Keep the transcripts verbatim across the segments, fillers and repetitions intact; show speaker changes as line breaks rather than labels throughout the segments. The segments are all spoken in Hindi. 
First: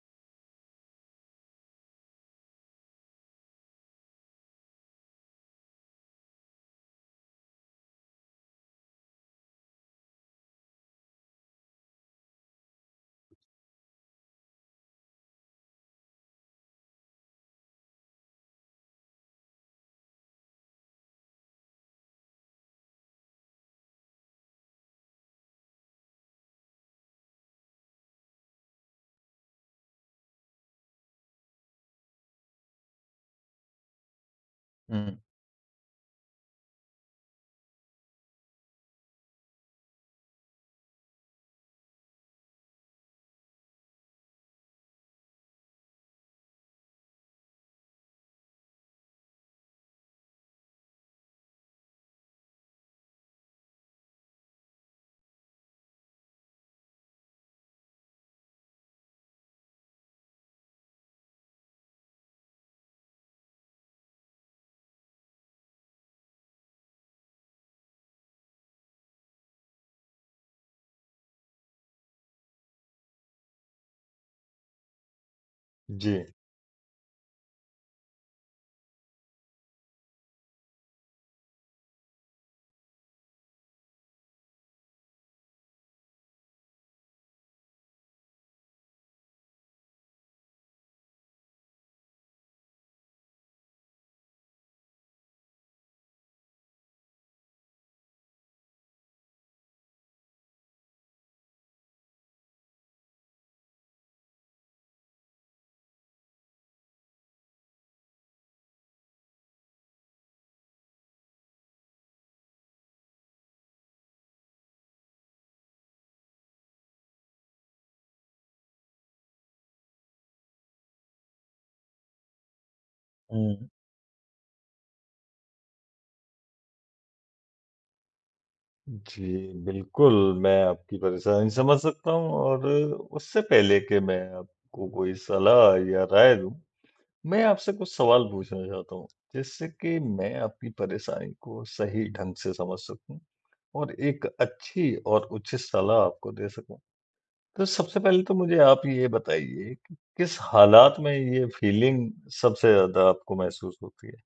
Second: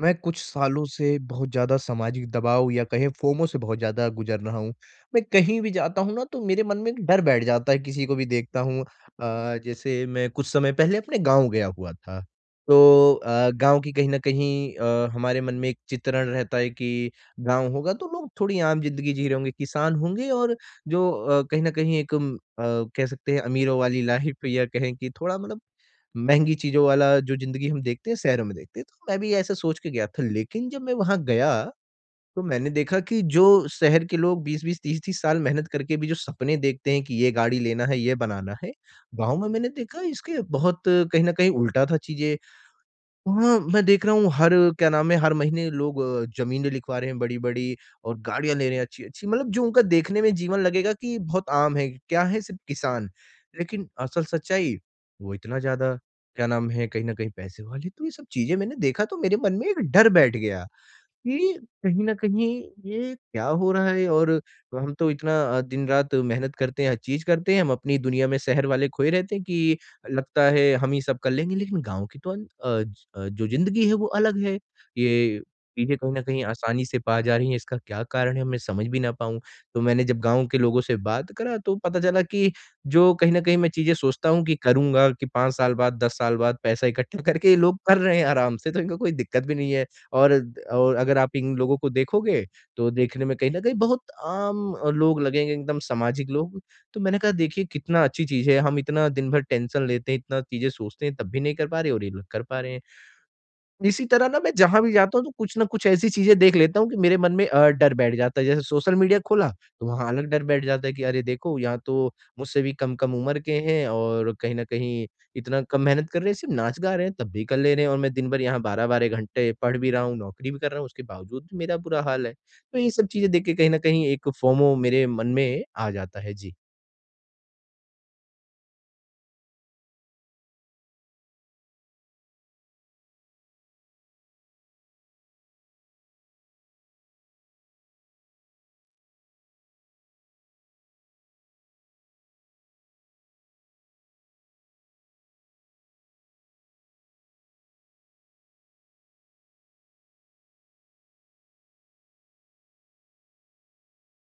मैं कुछ सालों से बहुत ज़्यादा सामाजिक दबाव या कहें फ़ोमो से बहुत ज़्यादा गुज़र रहा हूँ। मैं कहीं भी जाता हूँ ना तो मेरे मन में एक डर बैठ जाता है किसी को भी देखता हूँ। अ, जैसे मैं कुछ समय पहले अपने गाँव गया हुआ था। तो अ, गाँव की कहीं न कहीं अ, हमारे मन में एक चित्रण रहता है कि गाँव होगा, तो लोग थोड़ी आम ज़िंदगी जी रहें होगे, किसान होंगे और जो अ, कहीं न कहीं एक अ, कह सकते हैं अमीरों वाली लाइफ़ या कहें कि थोड़ा मतलब महँगी चीज़ों वाला जो ज़िंदगी हम देखते हैं, शहरों में देखते हैं। तो मैं भी ऐसे सोच के गया था, लेकिन जब मैं वहाँ गया तो मैंने देखा कि जो शहर के लोग बीस बीस, तीस
हुँ।
तीस साल मेहनत करके भी जो सपने देखते हैं कि ये गाड़ी लेना है, ये बनाना है। गाँव में मैंने देखा इसके बहुत कहीं न कहीं उल्टा था चीज़ें। वहाँ मैं देख रहा हूँ हर क्या नाम है हर महीने लोग ज़मीनें लिखवा रहे हैं बड़ी-बड़ी और गाड़ियाँ ले रहे हैं अच्छी-अच्छी मतलब जो उनका देखने में जीवन लगेगा कि बहुत आम है, क्या है सिर्फ़ किसान। लेकिन असल सच्चाई वो इतना ज़्यादा क्या नाम है कहीं न कहीं पैसे वाले तो ये सब चीज़ें मैंने देखा तो मेरे मन में एक डर बैठ गया कि कहीं न कहीं ये क्या हो रहा है और हम तो इतना अ, दिन-रात मेहनत करते हैं, हर चीज़ करते हैं हम अपनी दुनिया में शहर वाले खोए रहते हैं कि लगता है हम ही सब कर लेंगे लेकिन गाँव की तो अंत अ, ज अ, जो ज़िंदगी है वो अलग है। ये चीज़ें कहीं न
जी।
कहीं आसानी से पा जा रही हैं इसका क्या कारण में समझ भी ना पाऊँ? तो मैंने जब गाँव के लोगों से बात करा, तो पता चला कि जो कहीं न कहीं मैं चीज़ें सोचता हूँ कि करूँगा कि पाँच साल बाद, दस साल बाद पैसा इकट्ठा करके ये लोग कर रहे हैं आराम से तो इनको कोई दिक्कत भी नहीं है। और अ, और अगर आप इन लोगों को देखोगे तो देखने में कहीं न कहीं बहुत आम लोग लगेंगे एकदम सामाजिक लोग। तो मैंने कहा देखिए कितना अच्छी चीज़ है हम इतना दिन भर टेंशन लेते हैं इतना चीज़ें सोचते हैं तब भी नहीं कर पा रहे और ये लोग कर पा रहे हैं। इसी तरह ना मैं जहाँ भी जाता हूँ, तो कुछ न कुछ ऐसी चीज़ें देख लेता हूँ कि मेरे मन में अ, डर बैठ जाता है। जैसे सोशल मीडिया खोला तो वहाँ अलग डर बैठ जाता है कि अरे देखो यहाँ तो मुझसे भी कम-कम उम्र के हैं और कहीं न कहीं इतना कम मेहनत कर रहे हैं सिर्फ़ नाच-गा रहे हैं तब भी कर ले रहें है और मैं दिनभर यहाँ बारह बारह घंटे पढ़ भी रहा हूँ, नौकरी भी कर रहा हूँ, उसके बावजूद भी मेरा बुरा हाल है, तो ये सब चीज़ें देख के
हुँ।
कहीं न कहीं एक फ़ोमो मेरे मन में आ जाता है। जी।
जी, बिल्कुल मैं आपकी परेशानी समझ सकता हूँ और उससे पहले कि मैं आपको कोई सलाह या राय दूँ। मैं आपसे कुछ सवाल पूछना चाहता हूँ जिससे कि मैं अपनी परेशानी को सही ढंग से समझ सकूँ। और एक अच्छी और उचित सलाह आपको दे सकूँ। तो सबसे पहले तो मुझे आप ये बताइए कि किस हालात में ये फीलिंग सबसे ज़्यादा आपको महसूस होती है?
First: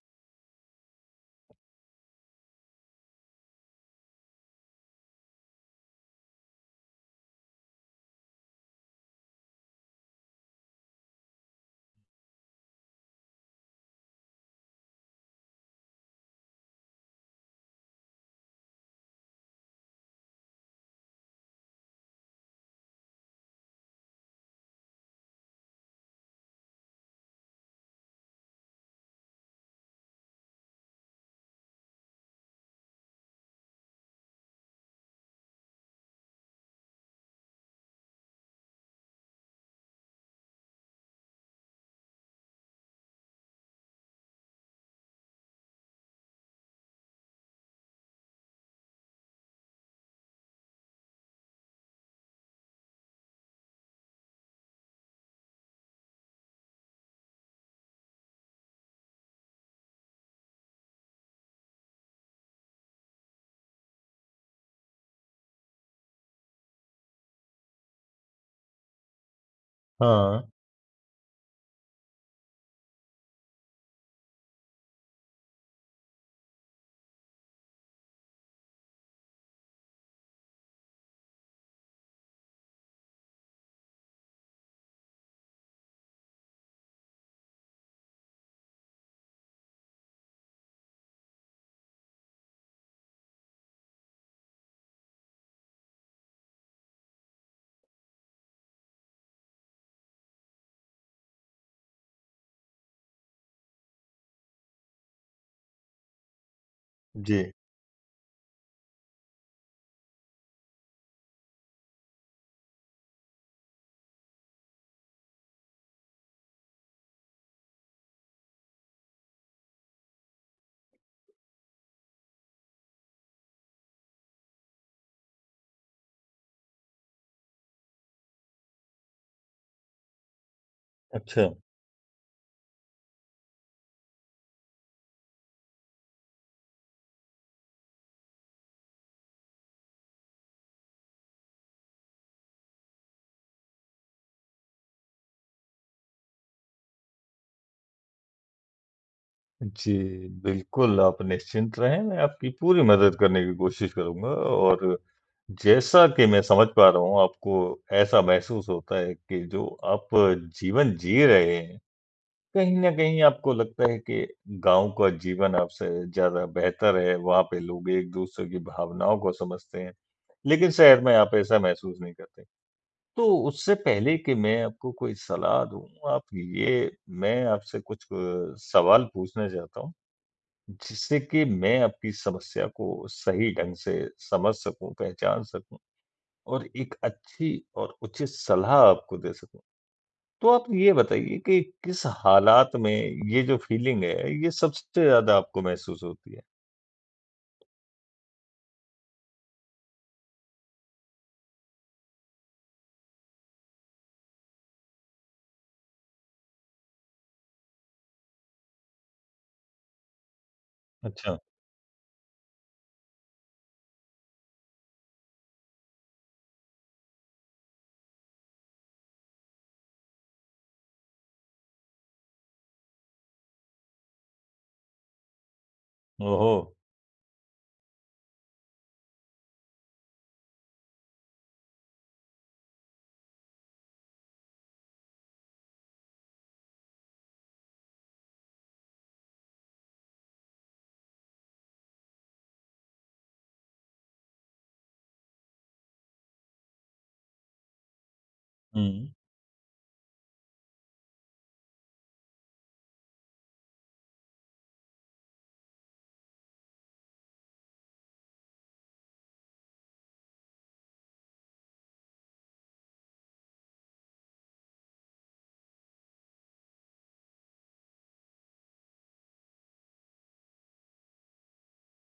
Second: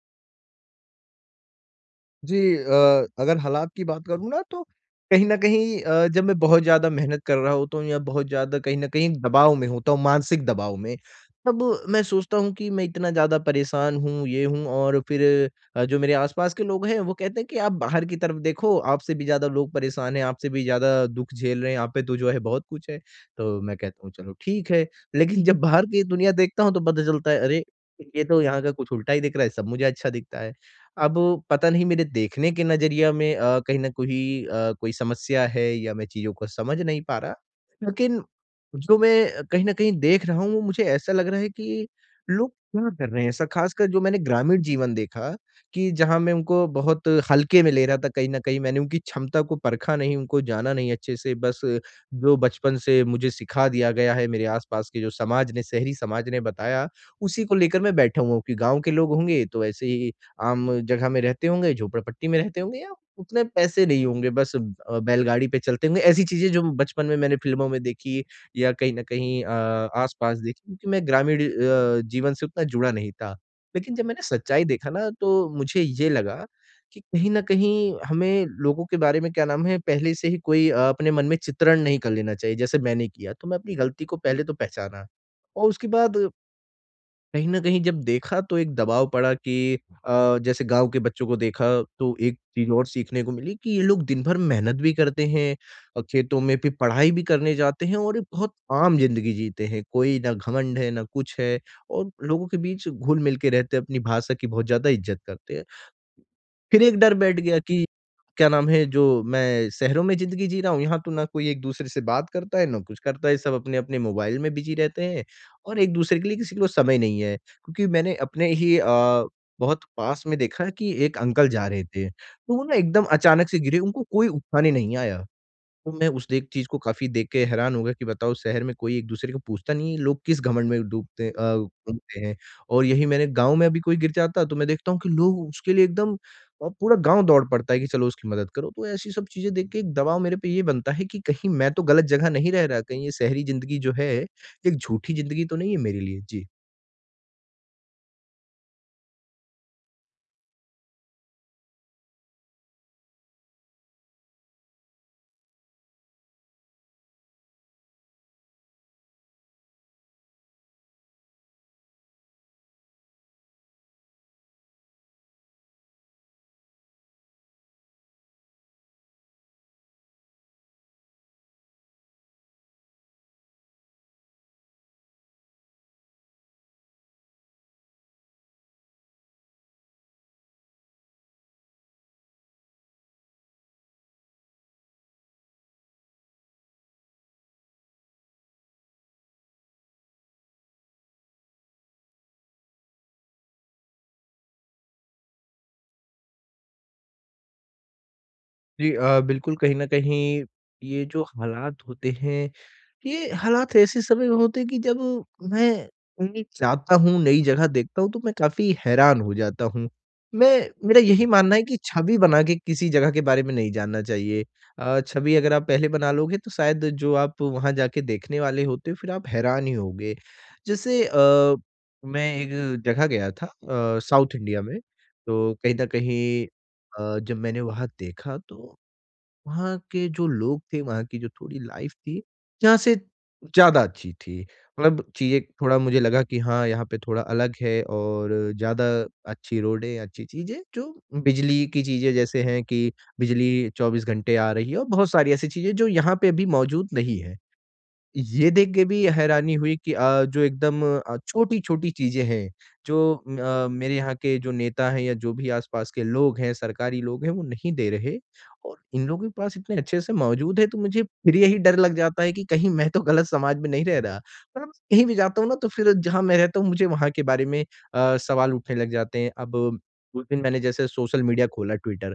जी अ, अगर हलात की बात करूँ ना तो कहीं न कहीं अ, जब मैं बहुत ज़्यादा मेहनत कर रहा हूँ तो या बहुत ज़्यादा कहीं न कहीं एक दबाव में हूँ तो मानसिक दबाव में। तब मैं सोचता हूँ कि मैं इतना ज़्यादा परेशान हूँ ये हूँ और फिर अ, जो मेरे आस-पास के लोग हैं, वो कहते हैं कि आप बाहर की तरफ देखो आपसे भी ज़्यादा लोग परेशान हैं आपसे भी ज़्यादा दुःख झेल रहे हैं, यहाँ पे तो जो है बहुत कुछ है। तो मैं कहता हूँ चलो ठीक है लेकिन जब बाहर की दुनिया देखता हूँ तो पता चलता है अरे! ये तो यहाँ का कुछ उल्टा ही दिख रहा है, सब मुझे अच्छा दिखता है। अब पता नहीं मेरे देखने के नज़रिया में अ, कहीं न कोई अ, कोई समस्या है या मैं चीज़ों को समझ नहीं पा रहा? लेकिन जो मैं कहीं न कहीं देख रहा हूँ वो मुझे ऐसा लग रहा है कि लोग क्या कर रहे हैं? ऐसा ख़ासकर जो मैंने ग्रामीण जीवन देखा कि जहाँ मैं उनको बहुत हल्के में ले रहा था कहीं न कहीं मैंने उनकी क्षमता को परखा नहीं, उनको जाना नहीं अच्छे से, बस जो बचपन से मुझे सिखा दिया गया है, मेरे आस-पास के जो समाज ने शहरी समाज ने बताया उसी को लेकर मैं बैठा हूँ कि गाँव के लोग होंगे, तो ऐसे ही आम जगह में रहते होंगे, झोपड़पट्टी में रहते होंगे या उतने पैसे नहीं होंगे बस अ, बेलगाड़ी पे चलते होंगे, ऐसी चीज़ें जो बचपन में मैंने फ़िल्मों में देखी या कहीं न कहीं अ, आस-पास
हाँ।
देखी क्योंकि मैं ग्रामीण अ, जीवन से उतना जुड़ा नहीं था। लेकिन जब मैंने सच्चाई देखा ना तो मुझे ये लगा कि कहीं न कहीं हमें लोगों के बारे में क्या नाम है पहले से ही कोई अपने मन में अ, चित्रण नहीं कर लेना चाहिए। जैसे मैंने किया तो मैं अपनी गलती को पहले तो पहचाना। और उसके बाद कहीं न कहीं जब देखा तो एक दबाव पड़ा कि अ, जैसे गाँव के बच्चों को देखा तो एक चीज़ और सीखने को मिली कि ये लोग दिन भर मेहनत भी करते हैं और खेतों में, फिर पढ़ाई भी करने जाते हैं और एक बहुत आम ज़िंदगी जीते हैं। कोई न घमंड है ना कुछ है और लोगों के बीच घुल-मिल के रहते हैं अपनी भाषा की बहुत ज़्यादा इज़्जत करते हैं। फिर एक डर बैठ
जी।
गया कि क्या नाम है जो मैं शहरों में ज़िंदगी जी रहा हूँ यहाँ तो ना कोई एक-दूसरे से बात करता है, ना कुछ करता है सब अपने-अपने मोबाइल में बिज़ी रहते हैं और एक-दूसरे के लिए किसी को समय नहीं है क्योंकि मैंने अपने ही अ, बहुत पास में देखा कि एक अंकल जा रहे थे। तो वो ना एकदम अचानक से गिरे उनको कोई उठाने नहीं आया। तो मैं उस देख चीज़ को काफ़ी देख के हैरान हो गया कि बताओ शहर में कोई एक-दूसरे को पूछता नहीं है लोग किस घमंड में डूबते हैं
अच्छा।
अ, डुबते हैं और यही मैंने गाँव में अभी कोई गिर जाता तो मैं देखता हूँ कि लोग उसके लिए एकदम अ, पूरा गाँव दौड़ पड़ता है कि चलो उसकी मदद करो तो ऐसी सब चीज़ें देख के एक दबाव मेरे पे ये बनता है कि कहीं मैं तो गलत जगह नहीं रह रहा, कहीं ये शहरी ज़िंदगी जो है एक झूठी ज़िंदगी तो नहीं है मेरे लिए? जी।
जी बिल्कुल, आप निश्चिंत रहें, मैं आपकी पूरी मदद करने की कोशिश करूँगा और जैसा कि मैं समझ पा रहा हूँ आपको ऐसा महसूस होता है कि जो आप जीवन जी रहे हैं, कहीं न कहीं आपको लगता है कि गाँव का जीवन आपसे ज़्यादा बेहतर है, वहाँ पे लोग एक-दूसरे की भावनाओं को समझते हैं, लेकिन शहर मैं आप ऐसा महसूस नहीं करते। तो उससे पहले कि मैं आपको कोई सलाह दूँ आप ये मैं आपसे कुछ सवाल पूछने चाहता हूँ। जिससे कि मैं आपकी समस्या को सही ढंग से समझ सकूँ, पहचान सकूँ। और एक अच्छी और उचित सलाह आपको दे सकूँ। तो आप ये बताइए कि किस हालात में ये जो फीलिंग है ये सबसे ज़्यादा आपको महसूस होती है?
जी अ, बिल्कुल कहीं न कहीं ये जो हालात होते हैं, ये हालात ऐसे समय होते हैं कि जब मैं कहीं जाता हूँ, नई जगह देखता हूँ तो मैं काफ़ी हैरान हो जाता हूँ। मैं मेरा यही
अच्छा।
मानना है कि छवि बना के किसी जगह के बारे में नहीं जानना चाहिए अ, छवि अगर आप पहले बना लोगे तो शायद जो आप वहाँ जाके देखने वाले होते हो फिर आप हैरान ही होंगे। जैसे अ, मैं एक जगह गया था अ, साउथ इंडिया में, तो कहीं न कहीं
ओहो!
अ, जब मैंने वहाँ देखा तो वहाँ के जो लोग थे, वहाँ की जो थोड़ी लाइफ़ थी, यहाँ से ज़्यादा अच्छी थी। मतलब चीज़ें थोड़ा मुझे लगा कि हाँ यहाँ पे थोड़ा अलग है और ज़्यादा अच्छी रोडें, अच्छी चीज़ें, जो बिजली की चीज़ें जैसे हैं कि बिजली चौबीस घंटे आ रही है और बहुत सारी ऐसी चीज़ें जो यहाँ पे अभी मौजूद नहीं है। ये देख के भी
हुँ।
हैरानी हुई कि अ, जो एकदम अ, छोटी-छोटी चीज़ें हैं जो अ, मेरे यहाँ के जो नेता हैं या जो भी आस पास के लोग हैं, सरकारी लोग हैं वो नहीं दे रहे और इन लोगों के पास इतने अच्छे से मौजूद है तो मुझे फिर यही डर लग जाता है कि कहीं मैं तो गलत समाज में नहीं रह रहा। कहीं भी जाता हूँ ना तो फिर जहाँ मैं रहता हूँ मुझे वहाँ के बारे में अ, सवाल उठने लग जाते हैं, अब उस दिन मैंने जैसे सोशल मीडिया खोला ट्विटर,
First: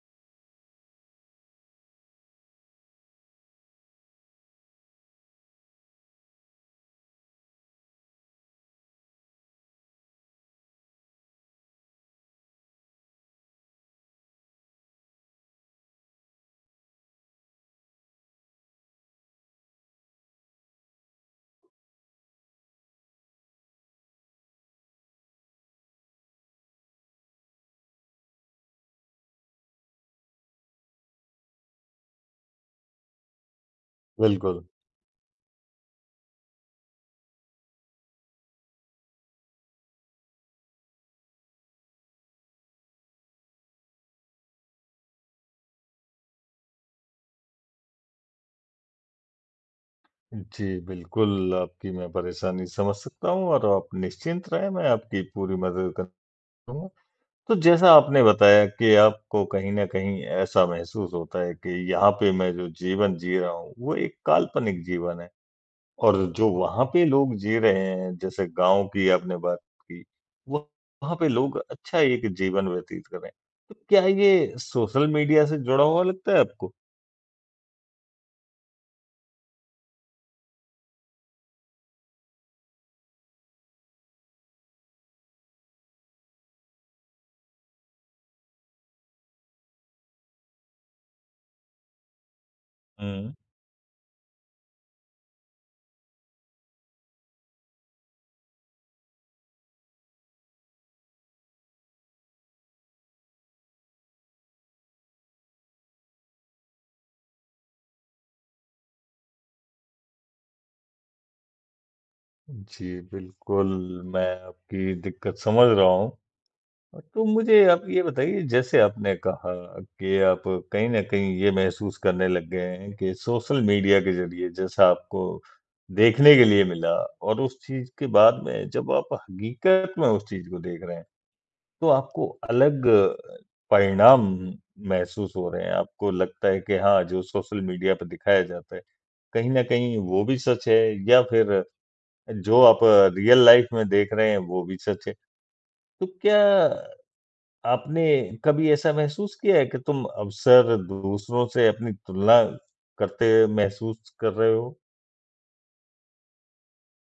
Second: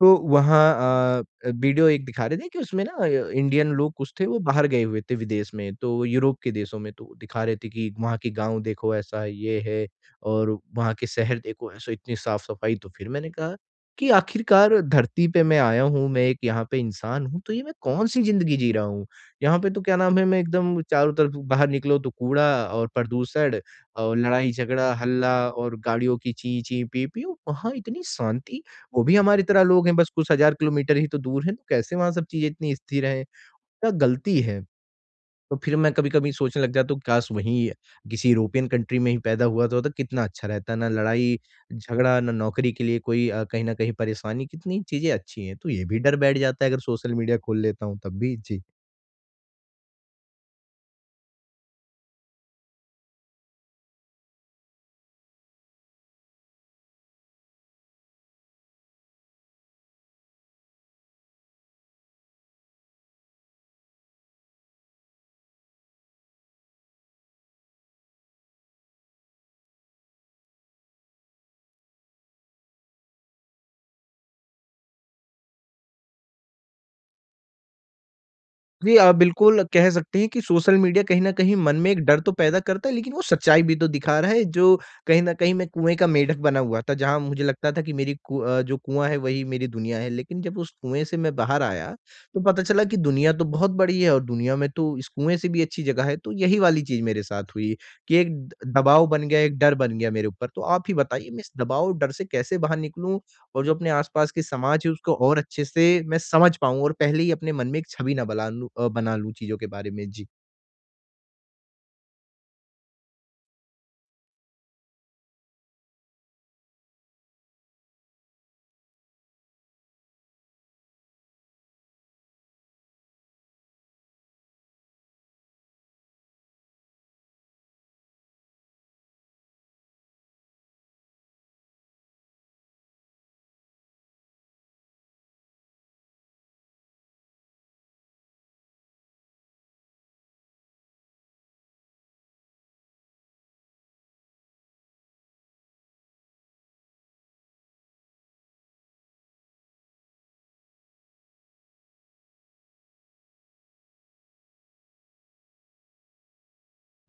तो वहाँ अ, वीडियो एक दिखा रहे थे कि उसमें ना अ, इंडियन लोग कुछ थे वो बाहर गए हुए थे विदेश में, तो यूरोप के देशों में तो दिखा रहे थे कि वहाँ के गाँव देखो ऐसा ये है और वहाँ के शहर देखो ऐसा इतनी साफ-सफाई, तो फिर मैंने कहा कि आखिरकार धरती पे मैं आया हूँ, मैं एक यहाँ पे इंसान हूँ, तो ये मैं कौन-सी ज़िंदगी जी रहा हूँ? यहाँ पे तो क्या नाम है, मैं एकदम चारों तरफ बाहर निकलो तो कूड़ा और प्रदूषण और लड़ाई झगड़ा, हल्ला और गाड़ियों की ची-ची, पी-पीऊ, वहाँ इतनी शांति, वो भी हमारी तरह लोग हैं, बस कुछ हज़ार किलोमीटर ही तो दूर हैं, तो कैसे वहाँ सब चीज़ें इतनी स्थिर हैं? गलती है।
बिल्कुल।
तो फिर मैं कभी कभी सोचने लग जाता हूँ काश वही अ, किसी यूरोपियन कंट्री में ही पैदा हुआ तो कितना अच्छा रहता, ना लड़ाई-झगड़ा, ना नौकरी के लिए कोई अ, कहीं न कहीं परेशानी, कितनी चीज़ें अच्छी हैं, तो ये भी डर बैठ जाता है अगर सोशल मीडिया खोल लेता हूँ तब भी। जी।
उ, जी बिल्कुल, आपकी मैं परेशानी समझ सकता हूँ और आप निश्चिंत रहें मैं आपकी पूरी मदद कर [unintelligible] तो जैसा आपने बताया कि आपको कहीं न कहीं ऐसा महसूस होता है कि यहाँ पे मैं जो जीवन जी रहा हूँ, वो एक काल्पनिक जीवन है। और जो वहाँ पे लोग जी रहे हैं, जैसे गाँव की आपने बात की, वो वहाँ पे लोग अच्छा एक जीवन व्यतीत कर रहे हैं, तो क्या ये सोशल मीडिया से जुड़ा हुआ लगता है आपको?
जी हाँ, बिल्कुल कह सकते हैं कि सोशल मीडिया कहीं न कहीं मन में एक डर तो पैदा करता है लेकिन वो सच्चाई भी तो दिखा रहा है जो कहीं न कहीं मैं कुएँ का मेढ़क बना हुआ था, जहाँ मुझे लगता था कि मेरी कु अ, जो कुआँ है वही मेरी दुनिया है। लेकिन जब उस कुएँ से मैं बाहर आया, तो पता चला कि दुनिया
हुँ।
तो बहुत बड़ी है, और दुनिया में तो इस कुएँ से भी अच्छी जगह है तो यही वाली चीज़ मेरे साथ हुई, कि एक दबाव बन गया, एक डर बन गया मेरे ऊपर, तो आप ही बताइए? मैं इस दबाव और डर से कैसे बाहर निकलूँ? और जो अपने आस-पास के समाज है उसको और अच्छे से मैं समझ पाऊँ और पहले ही अपने मन में एक छवि ना बला लूँ अ, बना लूँ चीज़ों के बारे में? जी।
जी बिल्कुल, मैं आपकी दिक्कत समझ रहा हूँ। तो मुझे आप ये बताइए जैसे आपने कहा कि आप कहीं न कहीं ये महसूस करने लग गए हैं कि, सोशल मीडिया के ज़रिए जैसा आपको देखने के लिए मिला और उस चीज़ के बाद में जब आप हकीकत में उस चीज़ को देख रहे हैं, तो आपको अलग परिणाम महसूस हो रहे हैं, आपको लगता है कि हाँ, जो सोशल मीडिया पे दिखाया जाता है, कहीं न कहीं वो भी सच है या फिर जो आप रियल लाइफ़ रियल लाइफ़ में देख रहे हैं, वो भी सच है, तो क्या आपने कभी ऐसा महसूस किया है कि तुम अक्सर दूसरों से अपनी तुलना करते महसूस कर रहे हो?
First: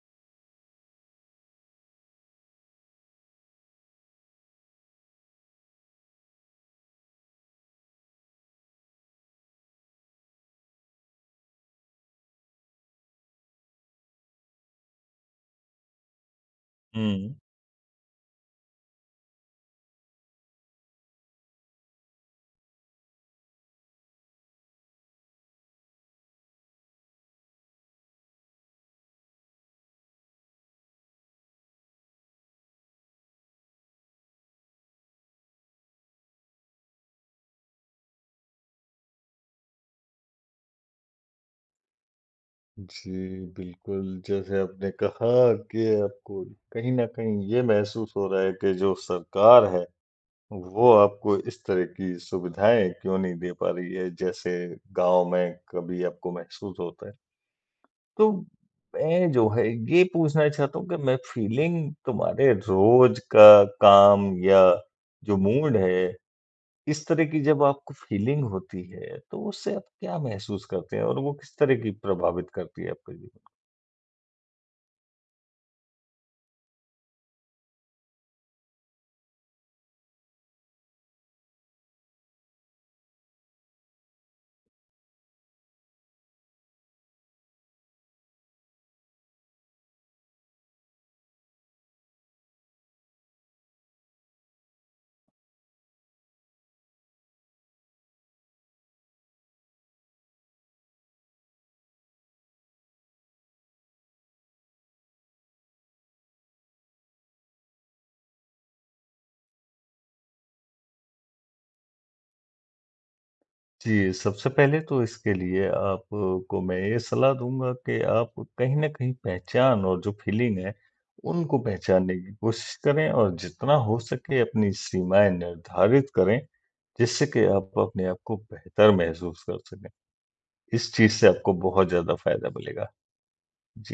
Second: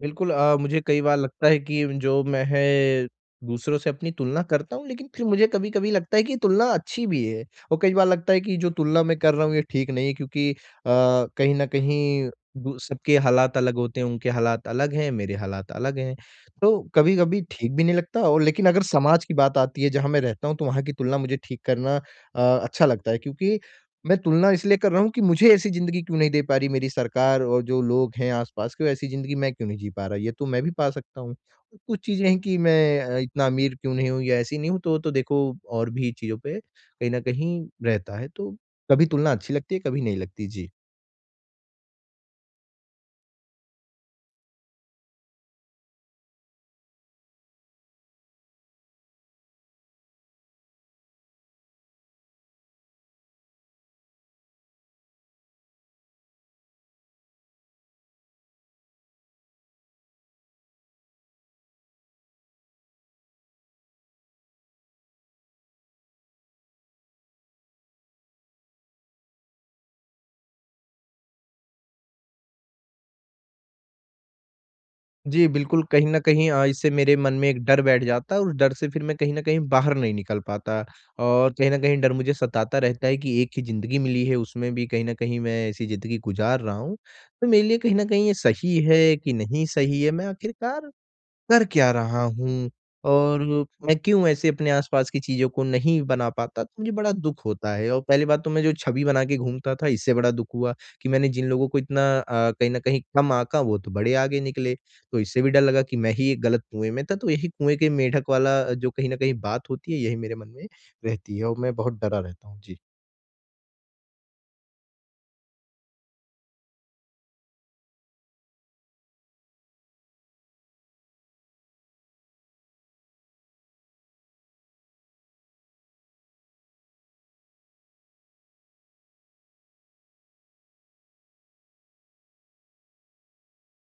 बिल्कुल अ, मुझे कई बार लगता है कि जो मैं है दूसरों से अपनी तुलना करता हूँ, लेकिन फिर मुझे कभी-कभी लगता है कि तुलना अच्छी भी है और कई बार लगता है कि जो तुलना मैं कर रहा हूँ ये ठीक नहीं है क्योंकि अ, कहीं न कहीं दु सबके हालात अलग होते हैं, उनके हालात अलग हैं, मेरे हालात अलग हैं। तो
हुँ।
कभी-कभी ठीक भी नहीं लगता और लेकिन अगर समाज की बात आती है, जहाँ मैं रहता हूँ, तो वहाँ की तुलना मुझे ठीक करना अ, अच्छा लगता है क्योंकि मैं तुलना इसलिए कर रहा हूँ कि मुझे ऐसी ज़िंदगी क्यों नहीं दे पा रही मेरी सरकार और जो लोग हैं, आस-पास की वैसी ज़िंदगी मैं क्यों नहीं जी पा रहा है, ये तो मैं भी पा सकता हूँ। कुछ चीज़ें हैं कि मैं अ, इतना अमीर क्यों नहीं हूँ या ऐसी नहीं हूँ तो तो देखो और भी चीज़ों पे कहीं न कहीं रहता है, तो कभी तुलना अच्छी लगती है, कभी नहीं लगती। जी।
जी बिल्कुल, जैसे आपने कहा कि आपको कहीं न कहीं ये महसूस हो रहा है कि जो सरकार है, वो आपको इस तरह की सुविधाएँ क्यों नहीं दे पा रही है, जैसे गाँव में कभी आपको महसूस होता है। तो मैं जो है ये पूछना चाहता हूँ कि मैं फीलिंग तुम्हारे रोज़ का काम या जो मूड है, इस तरह की जब आपको फ़ीलिंग होती है, तो उससे आप क्या महसूस करते हैं और वो किस तरह की प्रभावित करती है आपका जीवन
जी बिल्कुल, कहीं न कहीं अ, इससे मेरे मन में एक डर बैठ जाता है और उस डर से फिर मैं कहीं न कहीं बाहर नहीं निकल पाता और कहीं न कहीं डर मुझे सताता रहता है कि एक ही ज़िंदगी मिली है, उसमें भी कहीं न कहीं मैं ऐसी ज़िंदगी को गुज़ार रहा हूँ, तो मेरे लिए कहीं न कहीं ये सही है कि नहीं सही है, मैं आख़िरकार कर क्या रहा हूँ और मैं क्यों ऐसे अपने आस-पास की चीज़ों को नहीं बना पाता, तो मुझे बड़ा दुःख होता है और पहली बात तो मैं जो छबि बना के घूमता था, इससे बड़ा दुःख हुआ कि मैंने जिन लोगों को इतना अ, कहीं न कहीं कम आका, वो तो बड़े आगे निकले। तो इससे भी डर लगा कि मैं ही एक गलत कुएँ में था, तो यही कुएँ के मेंडक वाला जो कहीं न कहीं बात होती है, यही मेरे मन में रहती है और मैं बहुत डरा रहता हूँ। जी।
जी, सबसे पहले तो इसके लिए आपको मैं ये सलाह दूँगा कि आप कहीं न कहीं पहचान और जो फ़ीलिंग है उनको पहचानने की कोशिश करें और जितना हो सकें अपनी सीमाएँ निर्धारित करें, जिससे कि आप अपने आप को बेहतर महसूस कर सकें, इस चीज़ से आपको बहुत ज़्यादा फ़ायदा मिलेगा। जी।